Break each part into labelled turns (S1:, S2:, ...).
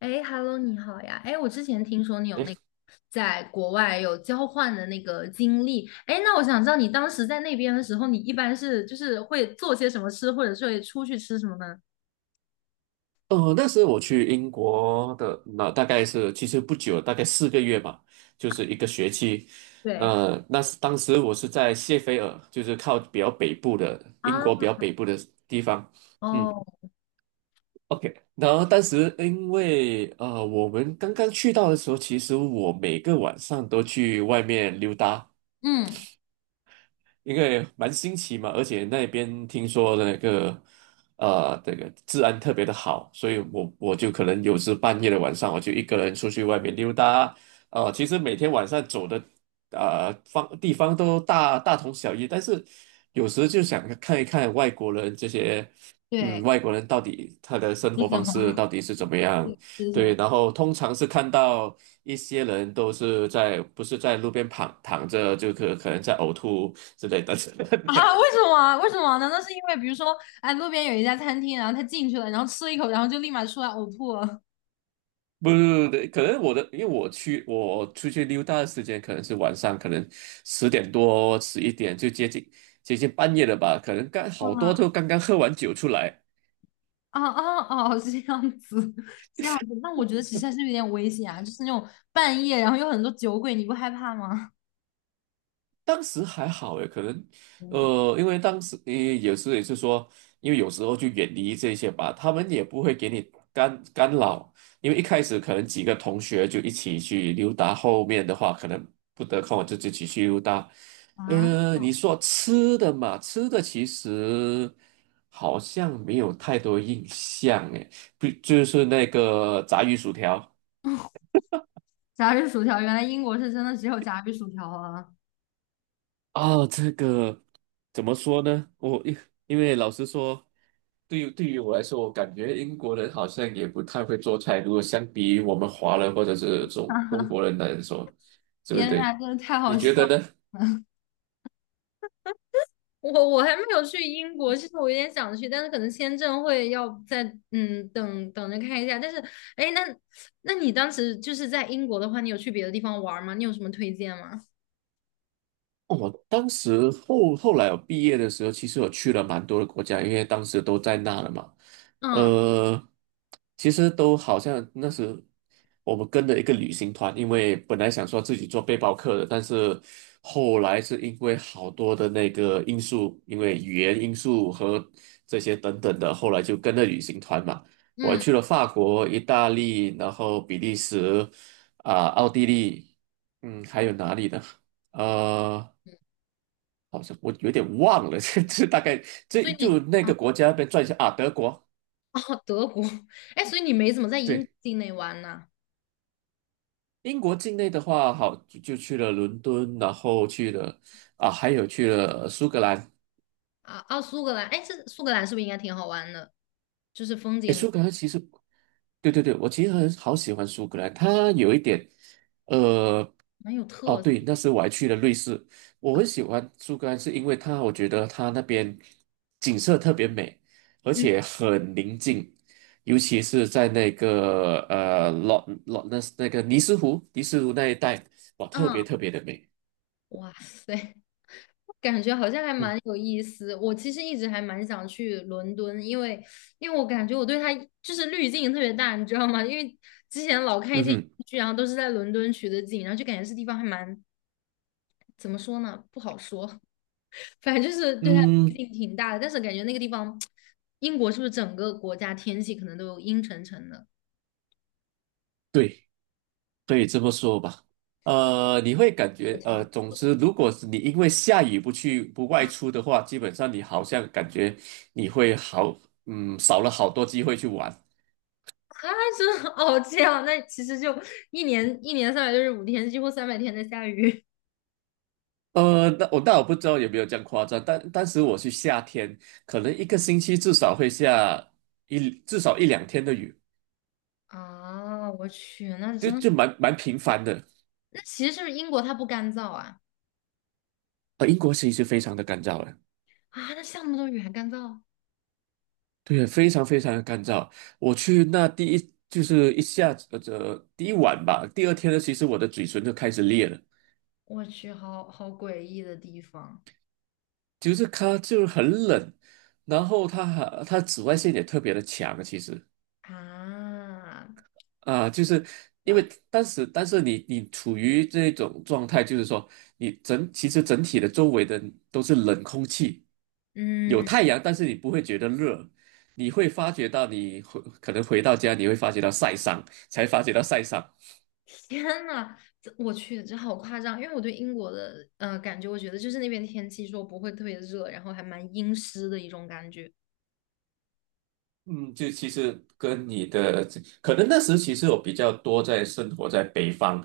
S1: 哎，Hello，你好呀！哎，我之前听说你有
S2: 诶，
S1: 那个在国外有交换的那个经历，哎，那我想知道你当时在那边的时候，你一般就是会做些什么吃，或者是会出去吃什么呢？
S2: 那时候我去英国的，那大概是其实不久，大概4个月吧，就是一个学期。
S1: 对
S2: 那是当时我是在谢菲尔，就是靠比较北部的英
S1: 啊。
S2: 国比较北部的地方。嗯
S1: 哦。
S2: ，OK。然后当时因为我们刚刚去到的时候，其实我每个晚上都去外面溜达，
S1: 嗯。
S2: 因为蛮新奇嘛，而且那边听说那个这个治安特别的好，所以我就可能有时半夜的晚上，我就一个人出去外面溜达。其实每天晚上走的地方都大同小异，但是有时就想看一看外国人这些，
S1: 对，
S2: 外国人到底他的生
S1: 是
S2: 活
S1: 什
S2: 方
S1: 么？
S2: 式 到底是怎么样，
S1: 对，是什
S2: 对，
S1: 么？
S2: 然后通常是看到一些人都是不是在路边躺着，就可能在呕吐之类的。
S1: 啊？为什么啊,为什么？难道是因为比如说，哎，路边有一家餐厅，然后他进去了，然后吃了一口，然后就立马出来呕吐了？
S2: 不不不，可能我的，因为我出去溜达的时间可能是晚上，可能10点多11点就接近半夜了吧，可能刚好多
S1: 哇。
S2: 都刚刚喝完酒出来。
S1: 哦哦。哦，是这样子，这样子。那我觉得其实还是有点危险啊，就是那种半夜，然后有很多酒鬼，你不害怕吗？
S2: 当时还好诶，可能，
S1: 天呐。
S2: 因为当时你有时也是说，因为有时候就远离这些吧，他们也不会给你干扰，因为一开始可能几个同学就一起去溜达，后面的话可能不得空就自己去溜达。
S1: 啊，
S2: 你说吃的嘛，吃的其实好像没有太多印象诶，不就是那个炸鱼薯条。
S1: 炸鱼薯条，原来英国是真的只有炸鱼薯条啊！
S2: 哦，这个怎么说呢？因为老实说，对于我来说，我感觉英国人好像也不太会做菜。如果相比于我们华人或者是中中国 人来说，对不
S1: 天呐，
S2: 对？
S1: 真的太
S2: 你
S1: 好
S2: 觉
S1: 笑
S2: 得
S1: 了。
S2: 呢？
S1: 我还没有去英国，其实我有点想去，但是可能签证会要在。嗯，等等着看一下。但是，哎，那你当时就是在英国的话，你有去别的地方玩儿吗？你有什么推荐吗？
S2: 我当时后后来我毕业的时候，其实我去了蛮多的国家，因为当时都在那了嘛。
S1: 嗯。
S2: 呃，其实都好像那时我们跟着一个旅行团，因为本来想说自己做背包客的，但是后来是因为好多的那个因素，因为语言因素和这些等等的，后来就跟着旅行团嘛。我还
S1: 嗯，
S2: 去了法国、意大利，然后比利时，奥地利，还有哪里呢？呃，好像我有点忘了，大概
S1: 所以
S2: 就
S1: 你。
S2: 那个国家边转一下啊，德国。
S1: 哦，德国，哎，所以你没怎么在英国
S2: 对，
S1: 境内玩呢？
S2: 英国境内的话，好就去了伦敦，然后去了啊，还有去了苏格兰，
S1: 啊。啊，苏格兰，哎，这苏格兰是不是应该挺好玩的？就是风
S2: 诶，
S1: 景很
S2: 苏格兰其实，对对对，我其实很好喜欢苏格兰，它有一点，呃，
S1: 蛮有
S2: 哦
S1: 特色
S2: 对，那时我还去了瑞士，我
S1: 啊。
S2: 很喜欢苏格兰，是因为它，我觉得它那边景色特别美，而
S1: 嗯。
S2: 且很宁静，尤其是在那个呃老老那那个尼斯湖，尼斯湖那一带，哇，特
S1: 嗯，
S2: 别特别的美。
S1: 哇塞，感觉好像还
S2: 嗯，
S1: 蛮有意思。我其实一直还蛮想去伦敦，因为因为我感觉我对它就是滤镜特别大，你知道吗？因为之前老看一
S2: 嗯
S1: 些英
S2: 哼，
S1: 剧，然后都是在伦敦取的景，然后就感觉这地方还蛮怎么说呢，不好说。反正就是对他批
S2: 嗯，
S1: 评挺大的，但是感觉那个地方，英国是不是整个国家天气可能都阴沉沉的
S2: 对。可以这么说吧，你会感觉，总之，如果是你因为下雨不外出的话，基本上你好像感觉你会好，少了好多机会去玩。
S1: 啊？真的哦，这样，那其实就一年365天，几乎三百天在下雨。
S2: 那我不知道有没有这样夸张，但当时我去夏天，可能一个星期至少会下至少一两天的雨，
S1: 啊！我去，那
S2: 就
S1: 真。
S2: 就蛮蛮频繁的。
S1: 那其实是不是英国它不干燥啊？
S2: 英国其实非常的干燥的。
S1: 啊，那下那么多雨还干燥？
S2: 对，非常非常的干燥。我去那第一就是一下子第一晚吧，第二天呢，其实我的嘴唇就开始裂了，
S1: 我去，好，好诡异的地方
S2: 就是它就是很冷，然后它紫外线也特别的强啊，其实
S1: 啊！
S2: 啊，就是因为
S1: 吧。
S2: 当时但是你处于这种状态，就是说你其实整体的周围的都是冷空气，有
S1: 嗯。
S2: 太阳，但是你不会觉得热。你会发觉到你可能回到家，你会发觉到晒伤，才发觉到晒伤。
S1: 天呐，这我去，这好夸张！因为我对英国的感觉，我觉得就是那边天气说不会特别热，然后还蛮阴湿的一种感觉
S2: 嗯，就其实跟你的可能那时其实我比较多在生活在北方，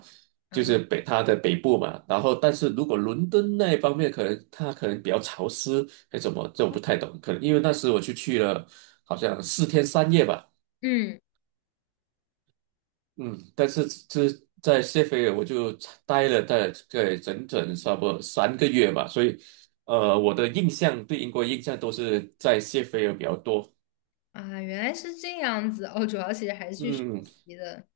S2: 就是
S1: 啊。
S2: 他的北部嘛。然后，但是如果伦敦那一方面，可能他可能比较潮湿，还怎么这我不太懂。可能因为那时我去了好像4天3夜吧，
S1: 嗯。
S2: 嗯，但是这在谢菲尔我就待了大概整整差不多3个月吧，所以我的印象对英国印象都是在谢菲尔比较多。
S1: 啊，原来是这样子哦，主要其实还是去学
S2: 嗯，
S1: 习的，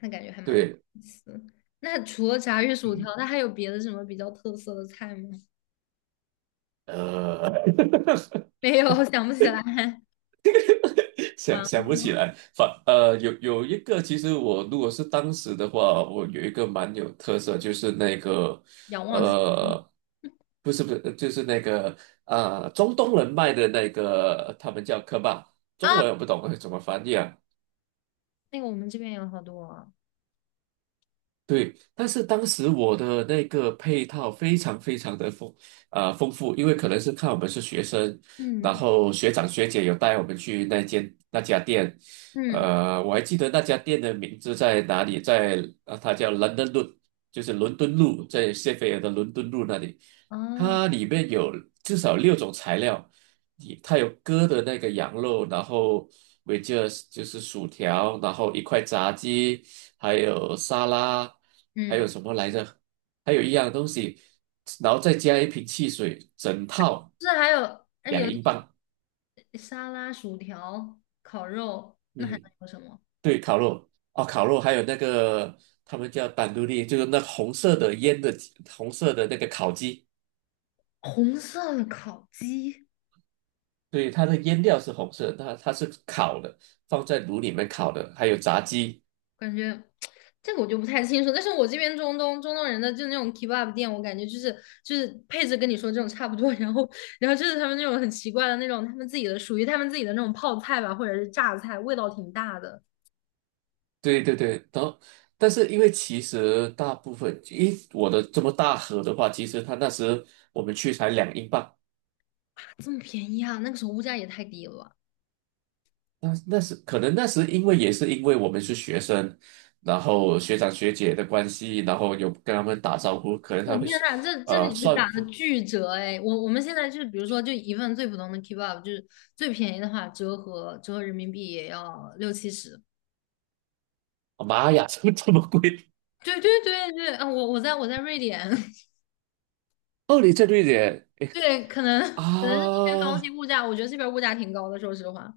S1: 那感觉还蛮有
S2: 对。
S1: 意思。那除了炸鱼薯
S2: 嗯。
S1: 条，那还有别的什么比较特色的菜吗？
S2: 呃，
S1: 没有，想不起来。
S2: 想
S1: 啊，
S2: 想不起来，有一个，其实我如果是当时的话，我有一个蛮有特色，就是那个
S1: 仰望星空
S2: 呃，不是不是，就是那个中东人卖的那个，他们叫科巴，
S1: 啊，
S2: 中文我不懂怎么翻译啊，
S1: 那个我们这边有好多啊。
S2: 对，但是当时我的那个配套非常非常的丰富，因为可能是看我们是学生，然
S1: 嗯。
S2: 后学长学姐有带我们去那家店，
S1: 嗯。
S2: 我还记得那家店的名字在哪里，它叫 London Road，就是伦敦路，在谢菲尔的伦敦路那里，
S1: 啊。
S2: 它里面有至少六种材料，也它有割的那个羊肉，然后 就着就是薯条，然后一块炸鸡，还有沙拉，还有
S1: 嗯，
S2: 什么来着？还有一样东西，然后再加一瓶汽水，整套
S1: 就是还有。哎，有
S2: 两英镑。
S1: 沙拉、薯条、烤肉，那还能
S2: 嗯，
S1: 有什么？
S2: 对，烤肉哦，烤肉还有那个他们叫丹都利，就是那红色的腌的红色的那个烤鸡。
S1: 红色的烤鸡，
S2: 对，它的腌料是红色，它是烤的，放在炉里面烤的，还有炸鸡。
S1: 感觉 这个我就不太清楚。但是我这边中东人的就那种 kebab 店，我感觉就是就是配置跟你说这种差不多，然后然后就是他们那种很奇怪的那种他们自己的属于他们自己的那种泡菜吧，或者是榨菜，味道挺大的。
S2: 对对对，然后但是因为其实大部分，因为我的这么大盒的话，其实他那时我们去才两英镑，
S1: 这么便宜啊？那个时候物价也太低了吧。
S2: 那时因为也是因为我们是学生，然后学长学姐的关系，然后有跟他们打招呼，可能
S1: 我
S2: 他
S1: 天
S2: 会
S1: 呐，这这里是
S2: 算，
S1: 打的巨折哎！我们现在就是，比如说，就一份最普通的 kebab，就是最便宜的话，折合人民币也要60、70。
S2: 妈呀，怎么这么贵？
S1: 对对对对，啊，我在瑞典，
S2: 哦，你在瑞典
S1: 对，可能。可能是这边东西
S2: 啊？
S1: 物价，我觉得这边物价挺高的，说实话，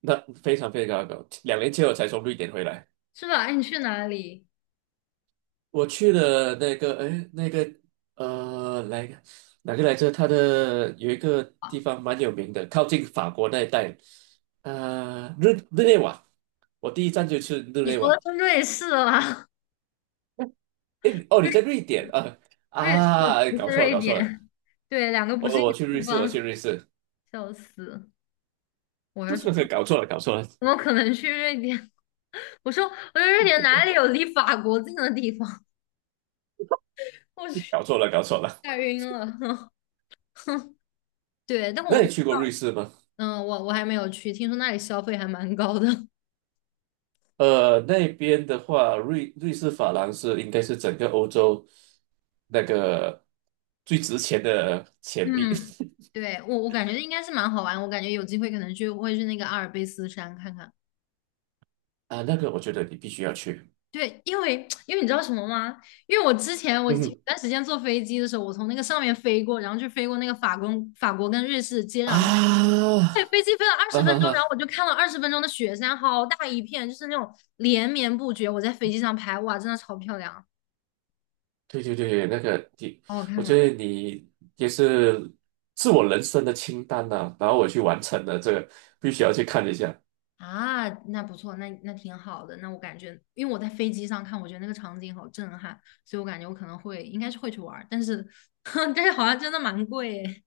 S2: 那非常非常高，2年前我才从瑞典回来。
S1: 是吧？哎，你去哪里
S2: 我去了那个，哎，那个，呃，来哪个来着？它的有一个地
S1: 啊？
S2: 方蛮有名的，靠近法国那一带，日内瓦。我第一站就去日
S1: 你
S2: 内
S1: 说的
S2: 瓦。
S1: 是瑞士啦，
S2: 哎，哦，你在
S1: 瑞
S2: 瑞典啊？
S1: 瑞士
S2: 啊，哎
S1: 不是
S2: 搞错了，
S1: 瑞
S2: 搞错了。
S1: 典，对，两个不是一
S2: 我去
S1: 个
S2: 瑞
S1: 地
S2: 士，我去
S1: 方，
S2: 瑞士，
S1: 笑死！我还说
S2: 搞错了，搞错了，
S1: 怎么可能去瑞典？我说，我说瑞典哪里有离法国近的地方？我去，
S2: 搞错了，搞错了，搞错了。
S1: 吓晕了。对，但
S2: 那你
S1: 我。
S2: 去过瑞士吗？
S1: 嗯，我还没有去，听说那里消费还蛮高的。
S2: 那边的话，瑞士法郎是应该是整个欧洲那个最值钱的钱币
S1: 嗯，对，我感觉应该是蛮好玩，我感觉有机会可能去会去那个阿尔卑斯山看看。
S2: 啊，那个我觉得你必须要去。
S1: 对，因为 因为你知道什么吗？因为我
S2: 嗯
S1: 前
S2: 哼
S1: 段时间坐飞机的时候，我从那个上面飞过，然后就飞过那个法国跟瑞士接壤那个。
S2: 啊
S1: 在飞机飞了二
S2: 啊
S1: 十分
S2: 哈
S1: 钟，然后
S2: 哈，
S1: 我就看了二十分钟的雪山，好大一片，就是那种连绵不绝。我在飞机上拍，哇，真的超漂亮，
S2: 对对对，那个你，
S1: 好，好
S2: 我
S1: 看
S2: 觉
S1: 啊！
S2: 得你也是我人生的清单呐、然后我去完成了这个，必须要去看一下。
S1: 啊，那不错，那那挺好的。那我感觉，因为我在飞机上看，我觉得那个场景好震撼，所以我感觉我可能会，应该是会去玩儿，但是 但是好像真的蛮贵诶。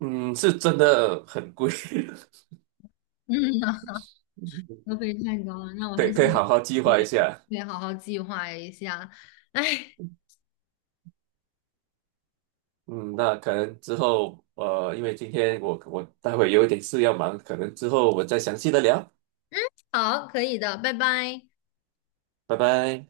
S2: 嗯，是真的很贵，
S1: 嗯呐，消费太高了，那我
S2: 可
S1: 还
S2: 以
S1: 是
S2: 可以好好计
S1: 对，
S2: 划一下。
S1: 对好好计划一下。哎，
S2: 嗯，那可能之后，因为今天我待会有一点事要忙，可能之后我再详细的聊，
S1: 好，可以的，拜拜。
S2: 拜拜。